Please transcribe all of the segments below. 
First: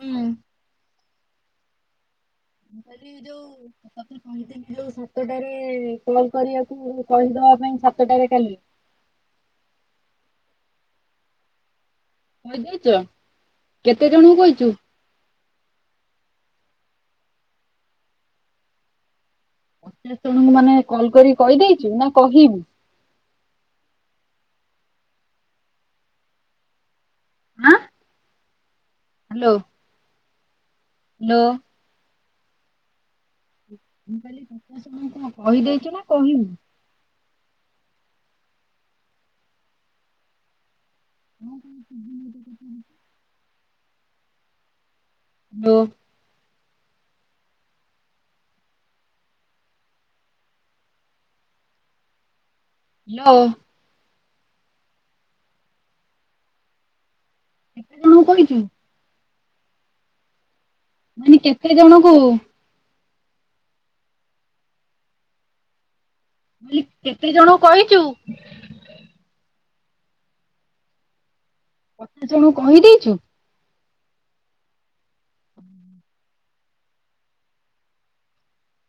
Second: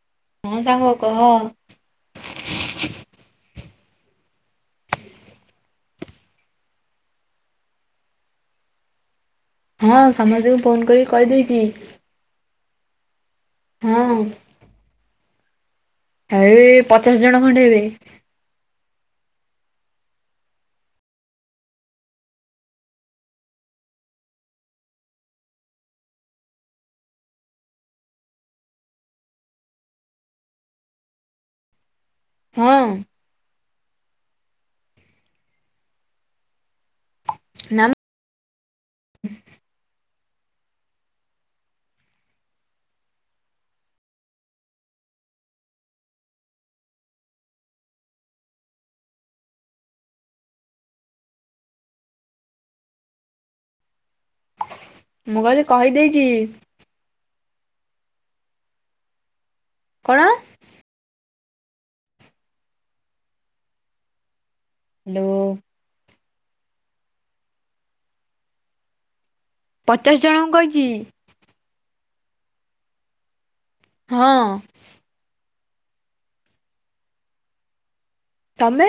ହୁଁ। ହଁ ସାଙ୍ଗ କହ? ମୁଁ କହିଲି ଯୋଉ ତତେ କହିଦେବି ଯୋଉ ସାତଟାରେ କଲ କରିବାକୁ କହିଦବା ପାଇଁ ସାତଟାରେ କାଲି ହଁ ସମସ୍ତଙ୍କୁ ଫୋନ୍ କରି କହିଦେଇଛି। କହିଦେଇଚ ହଁ କେତେ ଜଣଙ୍କୁ କହିଛୁ? ଏଇ ପଚାଶ ଜଣ ଖଣ୍ଡେ ହେବେ। ଏତେ ଜଣଙ୍କୁ ମାନେ କଲ କରି କହିଦେଇଛୁ ନା କହିବୁ? ଆଁ। ହାଲୋ। ହାଲୋ। ହଁ। ମୁଁ କହିଲି ସପ ସେଙ୍କୁ କହିଦେଇଛୁ ନା କହିବୁ? ନାମ [inaudible] କଣ କହୁଛୁ ସୁବୁନି କିଛି। ହାଲୋ। ହ୍ୟାଲୋ। ମୁଁ କହିଲି କହିଦେଇଛି। କେତେଜଣଙ୍କୁ କହିଚୁ? କଣ? ମାନେ କେତେ ଜଣଙ୍କୁ? ହାଲୋ। ମୁଁ କହିଲି କେତେ ଜଣଙ୍କୁ କହିଚୁ? ପଚାଶ ଜଣଙ୍କୁ କହିଚି। ଏତେ ଜଣୁ କହିଦେଇଛୁ? ହଁ। ତମେ?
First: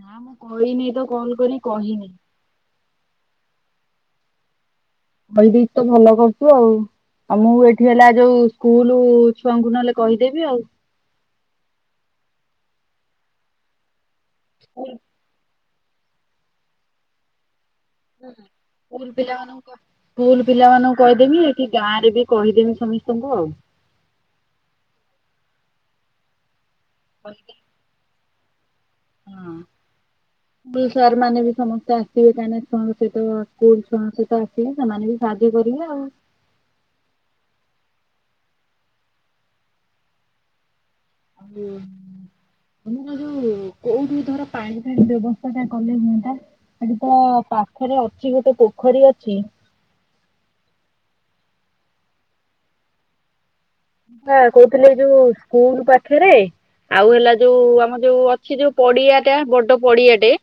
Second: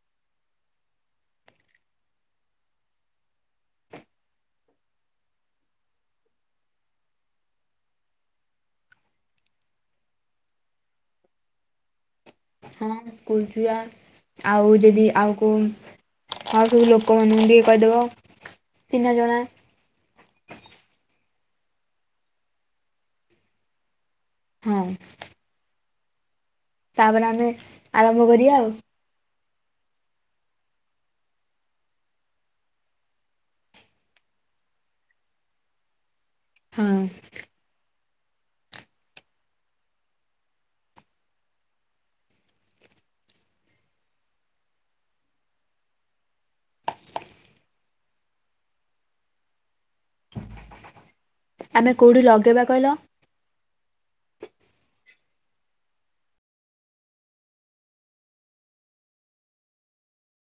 ନା ମୁଁ କହିନି ତ କଲ କଲି କହିନି? କହିଦେଇଛୁ ତ ଭଲ କରୁଛୁ ଆଉ ଆଉ ମୁଁ ଏଠି ହେଲା ଯୋଉ ସ୍କୁଲ ଛୁଆଙ୍କୁ ନହେଲେ କହିଦେବି ଆଉ ହଁ ସ୍କୁଲ ଛୁଆ ଆଉ ସ୍କୁଲ ଯଦି ଆଉ କୋଉ ଆଉ ସବୁ ଲୋକମାନଙ୍କୁ ଟିକେ କହିଦବ? ହୁଁ ସ୍କୁଲ ପିଲାମାନକୁ କ ସ୍କୁଲ ପିଲାମାନଙ୍କୁ କହିଦେମି କି ଗାଁ ରେ ବି କହିଦେମି ସମସ୍ତଙ୍କୁ ଆଉ ହଁ। ତାପରେ ଆମେ ଆରମ୍ଭ କରିବା ଆଉ ହଁ। ସାର୍ ମାନେ ବି ସମସ୍ତେ ଆସିବେ କାହିଁକନା ଛୁଆଙ୍କ ସହିତ ସ୍କୁଲ ଛୁଆଙ୍କ ସହିତ ଆସିବେ ସେମାନେ ବି ସାହାଯ୍ୟ କରିବେ ଆଉ? ହଁ। ହୁଁ। ତମ ଯୋଉ କୋଉଠି ଧର ପାଣି ଫାଣି ବ୍ୟବସ୍ଥା ଟା କଲେ ହୁଅନ୍ତା। ଏଠି ତ ପାଖରେ ଅଛି ଗୋଟେ ପୋଖରୀ ଅଛି। ଆମେ କୋଉଠି ଲଗେଇବା କହିଲ? କହୁଥିଲି କି ଯୋଉ ସ୍କୁଲ ପାଖରେ। ଆଉ ହେଲା ଯୋଉ ଆମର ଯୋଉ ଅଛି ଯୋଉ ପଡିଆ ଟା ବଡ ପଡିଆଟେ।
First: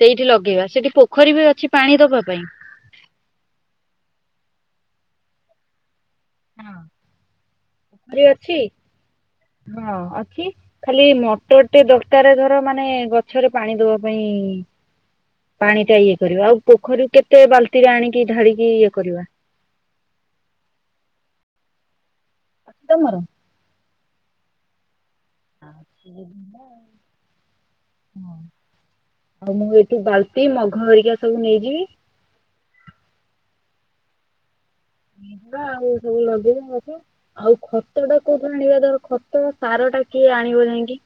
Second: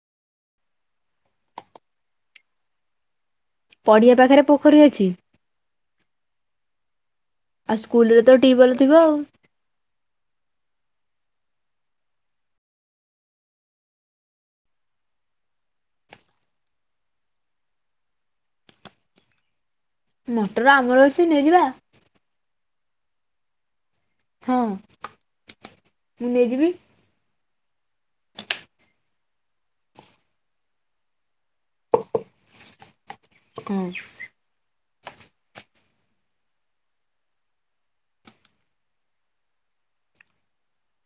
ସେଇଠି ଲଗେଇବା ସେଠି ପୋଖରୀ ବି ଅଛି ପାଣି ଦବା ପାଇଁ। ପଡ଼ିଆ ପାଖରେ ପୋଖରୀ ଅଛି। ହଁ। ଆଉ ସ୍କୁଲରେ ପୋଖରୀ ତ ଅଛି ଟୀୟଲ ଭଲ ଥିବ ଆଉ। ହଁ ଅଛି। ଖାଲି ମଟର ଟେ ଦରକାର ଧର ମାନେ ଗଛରେ ପାଣି ଦବା ପାଇଁ। ପାଣି ଟା ଇଏ କରିବା ଆଉ ପୋଖରୀ କେତେ ବାଲ୍ଟିରେ ଆଣିକି ଢାଳିକି ଇଏ କରିବା। ମଟର ଆମର ଅଛି ନେଇଯିବା। ତମର। ହଁ। ମୁଁ ନେଇଯିବି [unintelligible] ହଁ ମୁଁ ଏଇଠୁ ବାଲଟି ମଘ ହେରିକା ସବୁ ନେଇଯିବି। ହୁଁ। ା ଆଉ ସବୁ ନଦେଇବଛ [unintelligible] ଆଉ ଖତ ଟା କୋଉଠୁ ଆଣିବା ଧର ଖତ ସାର ଟା କିଏ ଆଣିବ ଯାଇହିଁକି?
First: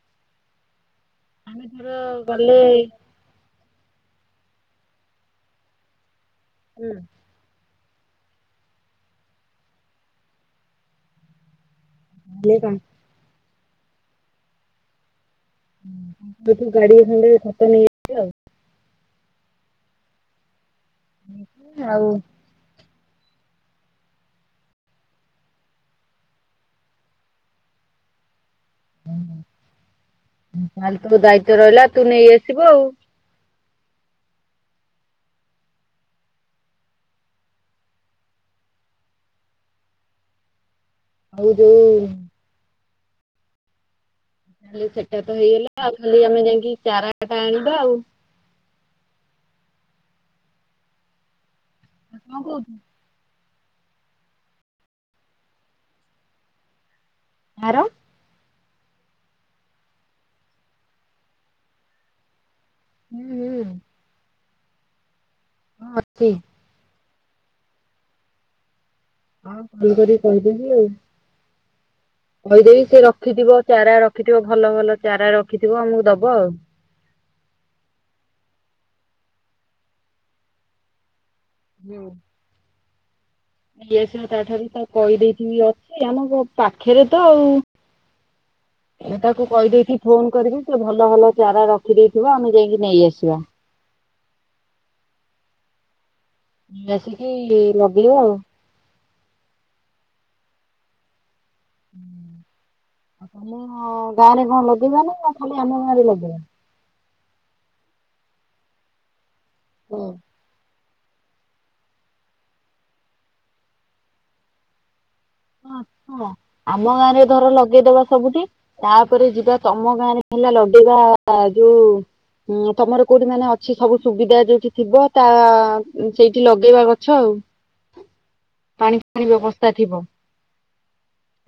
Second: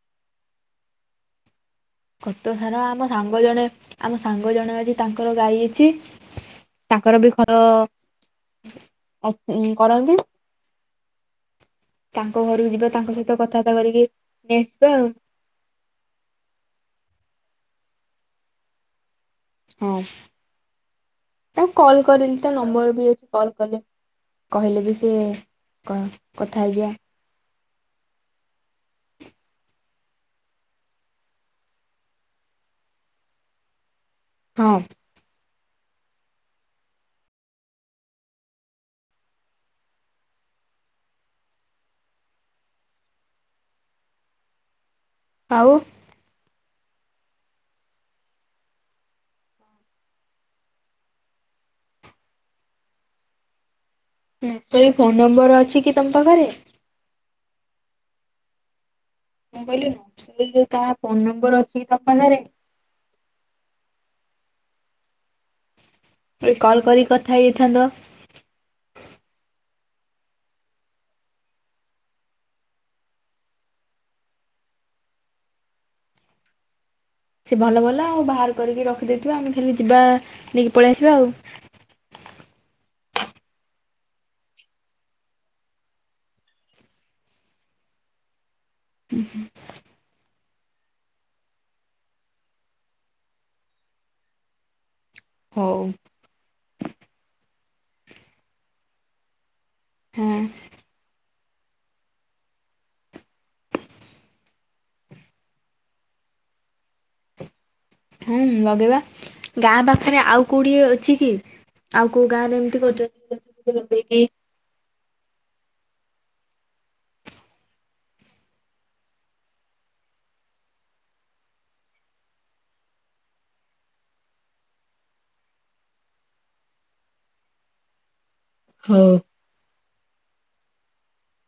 [unintelligible] ଆମେ ଧର। ଖତ ଗଲେ ସାର ଆମ ସାଙ୍ଗ ଜଣେ ଆମ ସାଙ୍ଗ ଜଣେ ଅଛି ତାଙ୍କର ଗାଈ ଅଛି। ହୁଁ ତାଙ୍କର ବି ଖର ଅ କରନ୍ତି। ତାଙ୍କ ଘରକୁ ଯିବା ତାଙ୍କ ସହିତ କଥାବାର୍ତା କରିକି ନେଇ ଆସିବା ଆଉ। ୁସେଠୁ ଗାଡିଏ ଖଣ୍ଡେ ଖତ ନେଇ। ହଁ ତାକୁ କଲ ଆଉ କରିନି! ତା ନମ୍ବର ବି ଅଛି କଲ୍ କଲେ କହିଲେ ବି ସେ କ କଥା ହେଇଯିବା। ତାହେଲେ ତୋ ଦାୟିତ୍ୱ ରହିଲା ତୁ ନେଇ ଆସିବୁ ଆଉ। ହଁ। ଆଉ ଯୋଉ। ତାହେ ଲେ ସେଟା ତ ହେଇଗଲା ଆଉ ଖାଲି ଆମେ ଯାଇକି ଚାରା ଟା ଆଣିବା ଆଉ। କଣ କହୁଛୁ? ସେଇ ଫୋନ ନମ୍ବର ଅଛି କି ତମ ପାଖରେ? କାହାର? - ମୁଁ କହିଲି କାହା ଫୋନ ନମ୍ବର ଅଛିକି ତମ ପାଖରେ? ହୁଁ ହୁଁ। ହଁ ଅଛି। କହିଲି କଲ୍ କରିକି କଥା ହେଇଯାଇଥାନ୍ତ। ହଁ ଫୋନ କରିକି କହିଦେବି ଆଉ। କହିଦେବି ସେ ରଖିଥିବ ଚାରା ରଖିଥିବ ଭଲ ଭଲ ଚାରା ରଖିଥିବ ଆମକୁ ଦବ ଆଉ। ସେ ଭଲ ଭଲ ଆଉ ବାହାର କରିକି ରଖିଦେଇଥିବା ଆମେ ଖାଲି ଯିବା ନେଇକି ପଳେଇ ଆସିବା ଆଉ। ହୁଁ। [unintelligible] ଏ ସ ତାଠାରୁ ତ କହିଦେଇଥିବି ଅଛି ଆମ ପାଖରେ ତ ଆଉ। ଏ ତାକୁ କହିଦେଇକି ଫୋନ କରିବି ତ ଭଲ ଭଲ ଚାରା ରଖିଦେଇଥିବ ଆମେ ଯାଇକି ନେଇ ଆସିବା। ହଉ। ଆସିକି ଲଗେଇବ ଆଉ। ହଁ। ଆଉ ତମ ଗାଁ ରେ କଣ ଲଗେଇବା ନା ଖାଲି ଆମ ଗାଁରେ ଲଗେଇବା। ହୁଁ ଲଗେଇବା ଗାଁ ହୁଁ ପାଖରେ ଆଉ କୋଡିଏ ଅଛି କି। ଆଉ କୋଉ ଗାଁ ରେ ଏମିତି କରୁଛନ୍ତି ଲଗେଇକି [unintelligible] ଆମ ଗାଁ ରେ ଧର ଲଗେଇଦବା ସବୁଠି। ତାପରେ ଯିବା ତମ ଗାଁରେ ହେଲା ଲଗେଇବା ଯୋଉ ହୁଁ ତମର କୋଉଠି ମାନେ ଅଛି ସବୁ ସୁବିଧା ଯୋଉଠି ଥିବ ତା ସେଇଠି ଲଗେଇବା ଗଛ ଆଉ। ପାଣି ହଉ। ଫାଣି ବ୍ୟବସ୍ଥା ଥିବ।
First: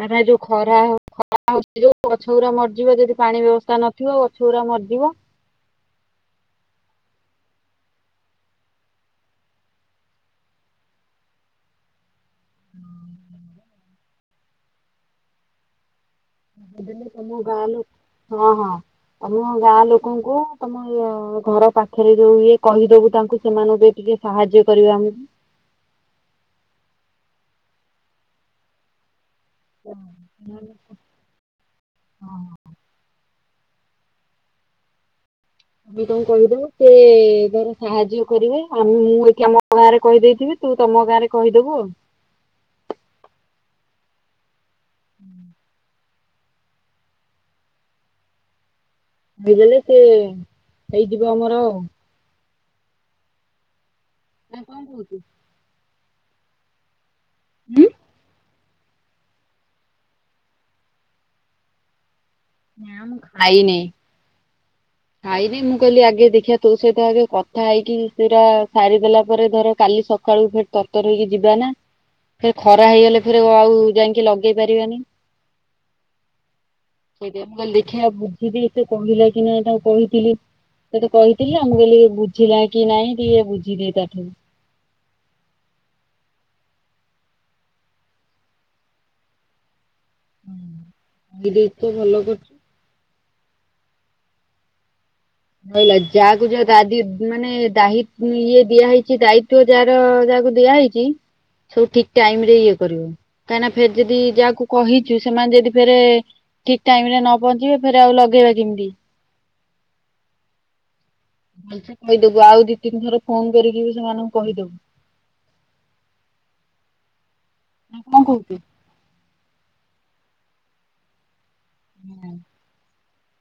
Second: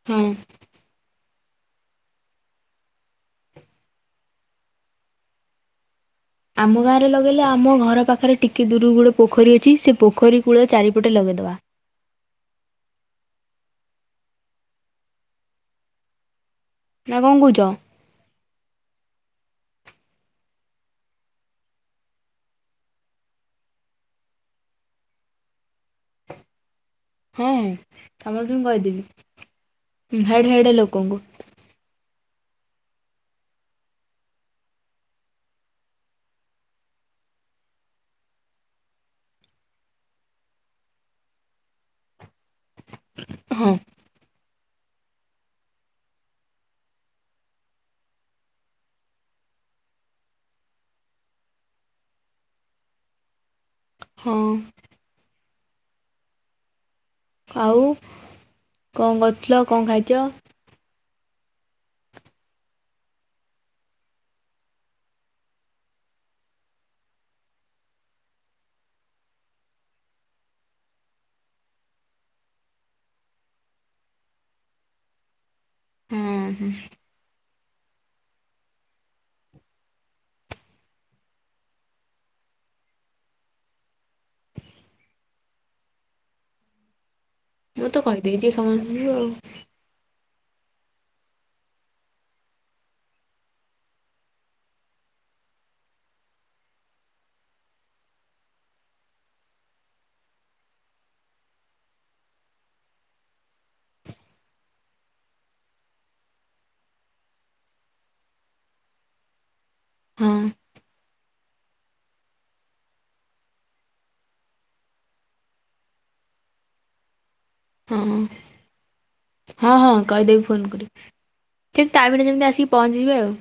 ଆମ ହଁ ଯୋଉ ଖରା ହଉ ଖ ହଉଛି ଯୋଉ ଗଛଗୁଡା ମରିଯିବ ଯଦି ପାଣି ବ୍ୟବସ୍ଥା ନଥିବ ଗଛ ଗୁଡା ମରିଯିବ। ଆମ ଗାଁରେ ଲଗେଇଲେ ଆମ ଘର ପାଖରେ ଟିକିେ ଦୂରକୁ ଗୋଡ଼ଏ ପୋଖରୀ ଅଛି ସେ ପୋଖରୀ କୂଳ ଚାରିପଟେ ଲଗେଇଦେବା। ହଁ। ଦେଲେ ନା କଣ ତମ କହୁଛ? ଗାଁ ଲୋକ ହଁ ହଁ ତମ ଗାଁ ଲୋକଙ୍କୁ ତମ ଘର ପାଖରେ ଯୋଉ ଇଏ କହିଦବୁ ତାଙ୍କୁ ସେମାନଙ୍କୁ ବି ଟିକେ ସାହାଯ୍ୟ କରିବା ଆମକୁ। ହଁ ହଁ ସମସ୍ତଙ୍କୁ କହିଦେବି ହେଡ ହେଡ ଲୋକଙ୍କୁ। ଆମେ କଣ କହିଦେବୁ ସେ ଧର ସାହାଯ୍ୟ କରିବେ ଆମେ ମୁଁ ଏଠି ଆ ତମ ଗାଁରେ କହିଦେଇଥିବି। ତୁ ତମ ଗାଁରେ କହିେବୁ ଆଉ। ହଁ। ହୁଁ। କହିଇଦଲେ ସେ ହେଇଯିବ ଆମର ଆଉ। ହଁ ନା କଣ କହୁଛୁ? ଆଉ କଣ କରୁଥିଲ କଣ ଖାଇଛ? ନା ମୁ ଖାଇନିଁ। ଖାଇନାଇ ମୁଁ କହିଲି ଆଗେ ଦେଖିବା ତୋ ସହିତ ଆଗେ କଥା ହେଇକି ସେଟା ସାରିଦେଲା ପରେ ଧର କାଲି ସ ସକାଳୁ ଫେଟ ତତର ହେଇକି ଯିବା ନା। ଫରେ ଖରା ହେଇଗଲେ ଫର ଆଉ ଯାଇକି ଲଗେଇ ପାରିବାନି। ହୁଁ ହୁଁ। ସେଇଁ କାେ ଦେଖିବା ବୁଝିକି ସେ କହିଲେ କି ନା ଏଇଟା କହିଥିଲି ସେତେ କହିଥିଲି ମୁମକୁ କହିଲି ବୁଝିଲା କି ନାଇଁ ଟିକେ ବୁଝିଦିଏ ତା ଠାରୁ। ମୁଁ ତ କହିଦେଇଛି ସମାନଙ୍କୁ ଆଉ। ହଁ ଭାଇ ଦେଇ ତ ଭଲ କରଛୁ। ରହିଲା ଯାହାକୁ ଯୋଉଦି ମାନେ ଦ ଇଏ ଦିଆହଇଛି ଦାୟିତ୍ବ ଯାର ଯାହାକୁ ଦିଆହଇଛି ସବୁ ଠିକ ଟାଇମ ରେ ଇଏ କରିବ। କାହିଁକିନା ଫେର ଯଦି ଯାହାକୁ କହିଛୁ ସେମାନେ ଯଦି ଫେରେ ଠିକ ଟାଇମ ରେ ନ ପହଞ୍ଚିବେ ଫରେ ଆଉ ଲଗେଇବା କେମିତି। ହଁ। ଭଲସେ କହିଦବୁ ଆଉ ଦି ତିନି ଥର ଫୋନ କରିକି ବି ସେମାନଙ୍କୁ କହିଦବୁ। ହଁ ନା କଣ କହୁଛୁ? ହଁ କହିଦେବି ଫୋନ କରି। ଠିକ ଟାଇମ୍ ରେ ହଁ। ଯେମିତି ଆସିକି ପହଞ୍ଚି ଯିବେ ଆଉ।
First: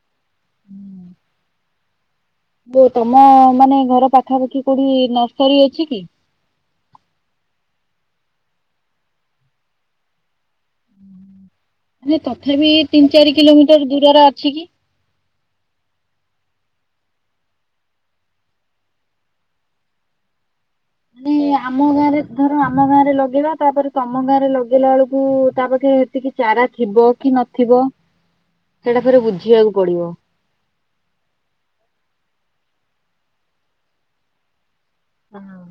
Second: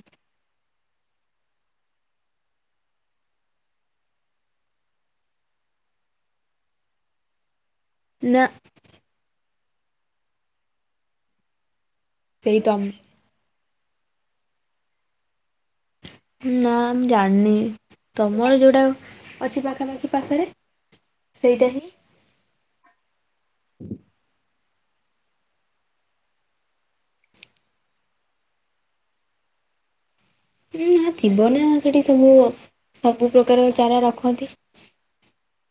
ଜୋଉ ତମ ମାନେ ଘର ପାଖାପାଖି କୋଉଠି ନର୍ସରୀ ଅଛି କି? ନା। ମାନେ ସେଇ ତଥାପି ଏଇ ତମ ତିନି ଚାରି କିଲୋମିଟର ଦୂରରେ ଅଛି କି? ନା, ମୁଁ ଜାଣିନି ତମର ଯୋଉଟା ଅଛି ପାଖାପାଖି ପାଖରେ। ମାନେ ସେଇଟା ଆମ ହିଁ ଗାଁରେ ଧର ଆମ ଗାଁ ରେ ଲଗେଇବା ତାପରେ ତମ ଗାଁ ରେ ଲଗେଇଲା ବେଳକୁ ତା ପାଖେ ହେତିକି ଚାରା ଥିବ କି ନଥିବ ସେଇଟା ଥରେ ବୁଝିବାକୁ ପଡିବ। ନା ଥିବ ନା ସେଠି ସବୁ ସବୁ ପ୍ରକାର ଚାରା ରଖନ୍ତି। ହଁ। ମୁଁ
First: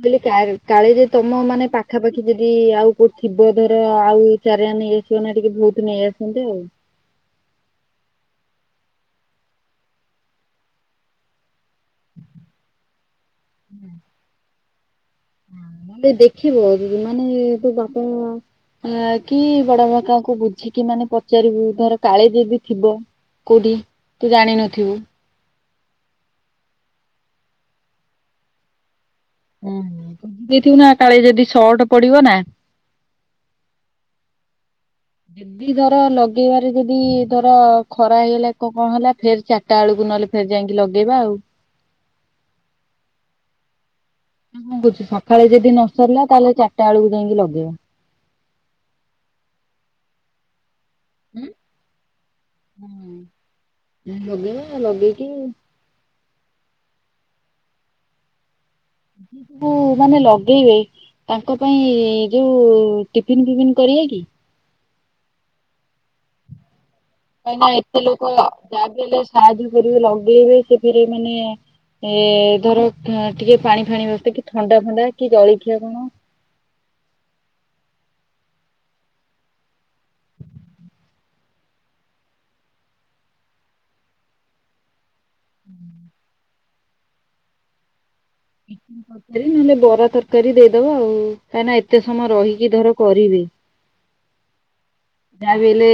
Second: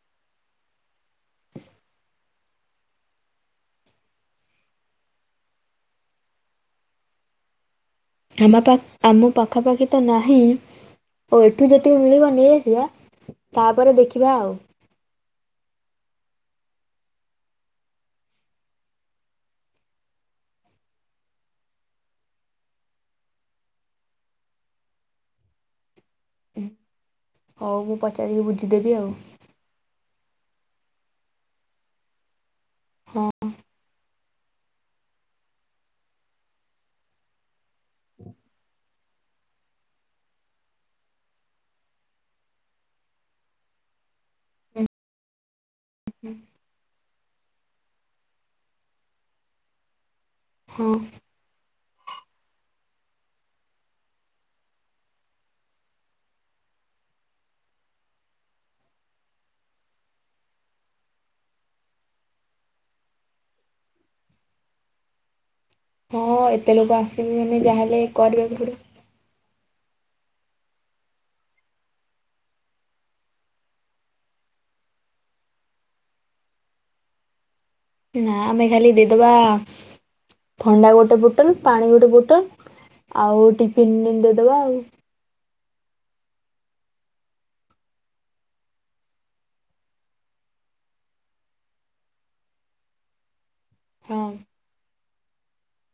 କହିଲି କାଳେ କାଳେ ଯଦି ତମ ମାନେ ପାଖାପାଖି ଯଦି ଆଉ କୋଉ ଥିବ ଧର ଆଉ ଚାରା ନେଇଆସିବ ନା ଟିକେ ବହୁତ ନେଇଆସନ୍ତେ ଆଉ। ଆମ ପା ଆମ ପାଖାପାଖି ତ ନାହିଁ। ଓ ଏଠୁ ଯେତିକି ମିଳିବ ନେଇଆସିବା ତାପରେ ଦେଖିବା ଆଉ। ମାନେ ଦେଖିବ ମାନେ ତୋ ବାପା ଆଁ କି ବଡ ବାବା କାହାକୁ ବୁଝିକି ମାନେ ପଚାରିବୁ ଧର କାଳେ ଯଦି ଥିବ। କୋଉଠି ତୁ ଜାଣିନଥିବୁ। ହୁଁ, ହୋଉ ମୁଁ ପଚାରିକି ବୁଝିଦେବି ଆଉ। ହୁଁ, ଦେଇଥିବୁ ନା କାଳେ ଯଦି ସଟ୍ ପଡିବ ନା। ହଁ। ଯେଦି ଧର ଲଗେଇବାରେ ଯଦି ଧର ଖରା ହେଇଗଲା କ କଣ ହେଲା ଫେର ଚା ଟା ବେଳକୁ ନହଲେ ଫେର୍ ଯାଇକି ଲଗେଇବା ଆଉ। ନାଁ କଣ କହୁଚୁ ସଖାଳେ ଯେଦି ନ ସରିଲା ତାହେଲେ ଚାରିଟା ବେଳକୁ ଯାଇକି ଲଗେଇବା। ହଁ। ଉଁ ହୁଁ ହଁ ଲଗେଇବା। ଲଗେଇକି ଉଁ ମାନେ ଲଗେଇବେ ତାଙ୍କ ପାଇଁ ଯୋଉ ଟିଫିନ ଫିଫନ୍ କରିଆ କି? ହଁ, ଏତେ ଲୋକ ଆସିବେ। କାଇଁ ମାନେ ନା ଯାହାହେଲେ ଏତେ ଲୋକ କରିବାକୁ ପଡ଼ିବ ଯାହାବି ହେଲେ ସାହାଯ୍ୟ କରିବେ ଲଗେଇବେ ସେଥିରେ ମାନେ ଏ ଧର ଟିକେ ପାଣି ଫାଣି ବ୍ୟବସ୍ଥା କି ଥଣ୍ଡା ଫଣ୍ଡା କି ଜଳଖିଆ କଣ। ନା, ଆମେ ଖାଲି ଦେଇଦବା ଥଣ୍ଡା ଗୋଟେ ବୋଟଲ୍, ପାଣି ଗୋଟେ ବୋଟଲ୍, ଆଉ ଟିଫିନ୍ ଦେଇଦେବା ଆଉ। ଉଁ। [unintelligible] ଆରେ ନହେଲେ ବରା ତରକାରୀ ଦେଇଦବା ଆଉ କାହିଁକି ନା ଏତେ ସମୟ ରହିକି ଧର କରିବେ। ହଁ। ଯାହା ବି ହେଲେ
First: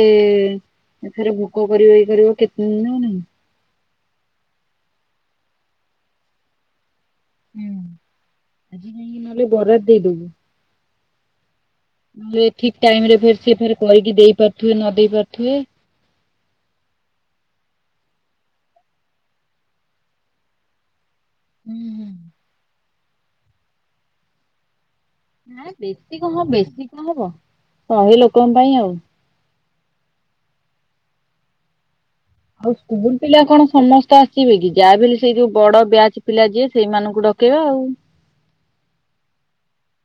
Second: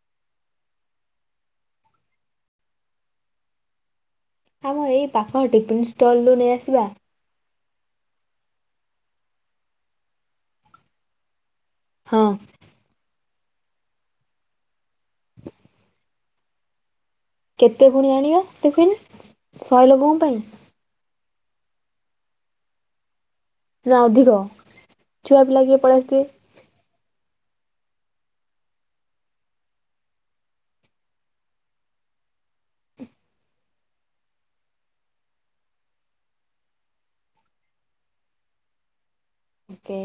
ଏଥେରେ ଭୋକ କରିବ ଇଏ କରିବ କେତେ ଦିନ ହଉନାହିଁ। ଆମ ଏଇ ପାଖ ଟିଫିନ୍ ଷ୍ଟଲ୍ ରୁ ନେଇଆସିବା। ହୁଁ, ଆଜି ଯାଇକି ନହେଲେ ବରାଦ୍ ଦେଇଦବୁ। ହଁ ନହେଲେ ଠିକ୍ ଟାଇମ୍ ରେ ଫେରେ ସିଏ ଫେରେ କରିକି ଦେଇ ପାରୁଥିବେ ନ ଦେଇ ପାରୁଥିବେ। କେତେ ପୁଣି ଆଣିବା ଟିଫିନ୍ ଶହେ ଲୋକଙ୍କ ପାଇଁ? ହୁଁ ହୁଁ। ନା ଅଧିକ। ଛୁଆ ପିଲା ନାଁ କିଏ ପଳେଇ ବେଶୀ ଆସିଥିବେ କଣ ବେଶୀ କଣ ହବ, ଶହେ ଲୋକଙ୍କ ପାଇଁ ଆଉ। ଆଉ ସ୍କୁଲ ପିଲା କଣ ସମସ୍ତେ ଆସିବେ କି ଯାହାବି ହେଲେ ସେଇ ଯୋଉ ବଡ ବ୍ୟାଚ ପିଲା ଯିଏ ସେଇମାନଙ୍କୁ ଡ କେଇବା ଆଉ। କେ।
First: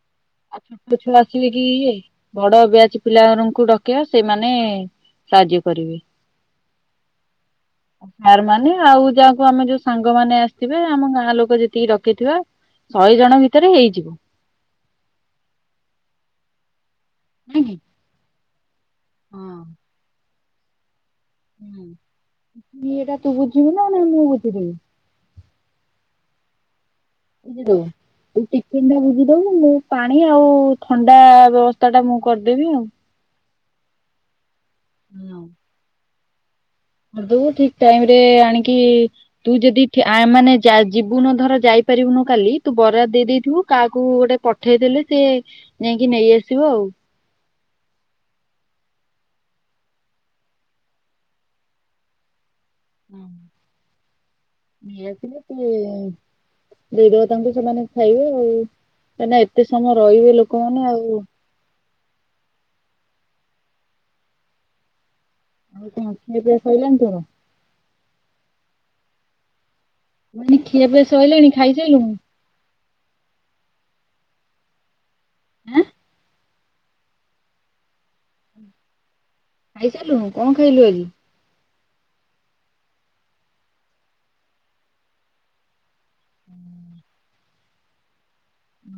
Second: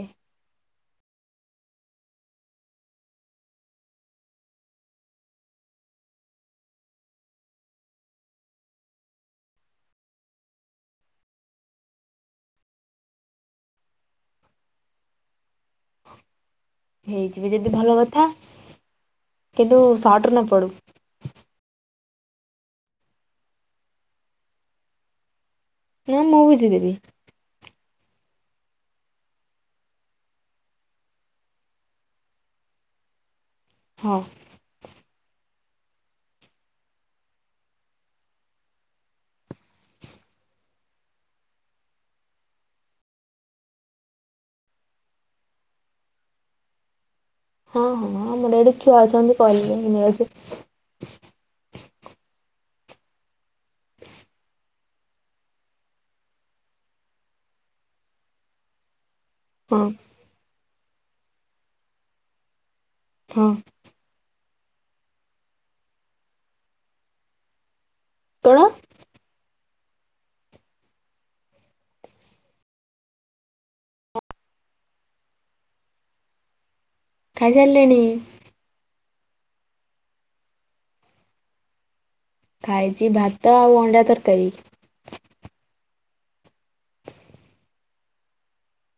ଛୋଟ ଛୁଆ ଆସିବେ କି ଇଏ ବଡ ବିଆଜ୍ ପିଲାଏରାଙ୍କୁ ଡକେଇବା ସେମାନେ ସାହାଯ୍ୟ କରିବେ। ସାର୍ ମାନେ ଆଉ ଯାହାକୁ ଆମେ ଯୋଉ ସାଙ୍ଗମାନେ ଆସିବେ ଆମ ଗାଁ ଲୋକ ଯେତିକି ଡକେଇଥିବା ଶହେ ଜଣ ଭିତରେ ହେଇଯିବ। ହେଇଯିବେ ନାଇଁ ଯଦି କି? ଭଲ କଥା କିନ୍ତୁ ସଟ୍ ନ ପଡ଼ୁ। ହୁଁ ଏଇଟା ତୁ ବୁଝିବୁ ନା ନା ମୁଁ ବୁଝିଦେବି? ହେରା ମୁଁ ବୁଝିଦେବି। ବୁଝି ଦେବୁ? ତୁ ଚିକେନ୍ ଟା ବୁଝିଦବୁ ମୁଁ ପାଣି ଆଉ ଥଣ୍ଡା ବ୍ୟବସ୍ଥା ଟା ମୁଁ କର୍ ଦେବି ଆଉ। ହଁ। ଲଭ୍। କର୍ ଦବୁ ଠିକ୍ ଟାଇମ୍ ରେ ଆଣିକି ତୁ ଯଦି ଠି ୟାମାନେ ଜା ଯିବୁନୁ ଧର ଯାଇପାରିବୁନୁ କାଲି ତୁ ବରାଦ୍ ଦେଇଦେଇଥିବୁ କାହାକୁ ଗୋଟେ ପ ଠେଇଦଲେ ସିଏ ଯାଇଁକି ନେଇଆସିବ ଆଉ। ହଁ ହଁ ଆମର ଏଠି ଛୁଆ ଅଛନ୍ତି କହିଲେ ଘିନି ଆସିବେ। ଉଁ। ଇଏ ଆସିଲେ ସେ ଦେଇ ଦେବେ ତାଙ୍କୁ ସେମାନେ ଖାଇବେ ଆଉ ମାନେ ଏତେ ହଁ ସମୟ ରହିବେ ଲୋକମାନେ ଆଉ ହଁ। ଆଉ କଣ ଖିଆ ପିଆ ସଇିଲାଣି ତୋର? କଣ? ମୁ କହିନି ଖିଆ ପିଆ ସଇଲାଣି ଖାଇସାଇଲୁଣୁ? ଆଁ। ଖାଇସାଇଲେଣି? ଖାଇସାରୁଲୁନୁ କଣ ଖାଇଲୁ ଆଜି? ଖାଇଛି ଭାତ ଆଉ ଅଣ୍ଡା ତର୍କାରୀ। [unintelligible]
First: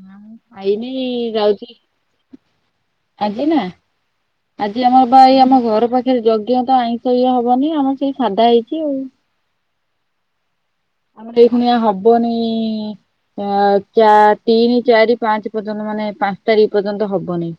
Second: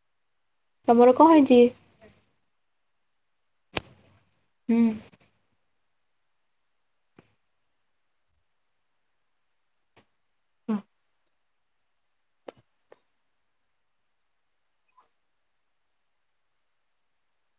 ନା ଖାଇନି ତମର କଣ ହେଇଛି ଯାଉଛି ଆଜି ନା? ହୁଁ ଆଜି ଆମର ପା ଏଇ ଆମ ଘର ପାଖରେ ଯଜ୍ଞ ତ ଆଇଁଷ ଇଏ ହବନି ଆମ ସେଇ ସାଧା ହେଇଛି ଆଉ। ଓ। ମୋତେ ବି ଖୁଣିଆ ହବନି। ଆଉ ଚା ତିନି, ଚାରି, ପାଞ୍ଚେ ପର୍ଯ୍ୟନ୍ତ ମାନେ ପାଞ୍ଚ୍ ତାରିଖ ପର୍ଯ୍ୟନ୍ତ ହବନେଇ।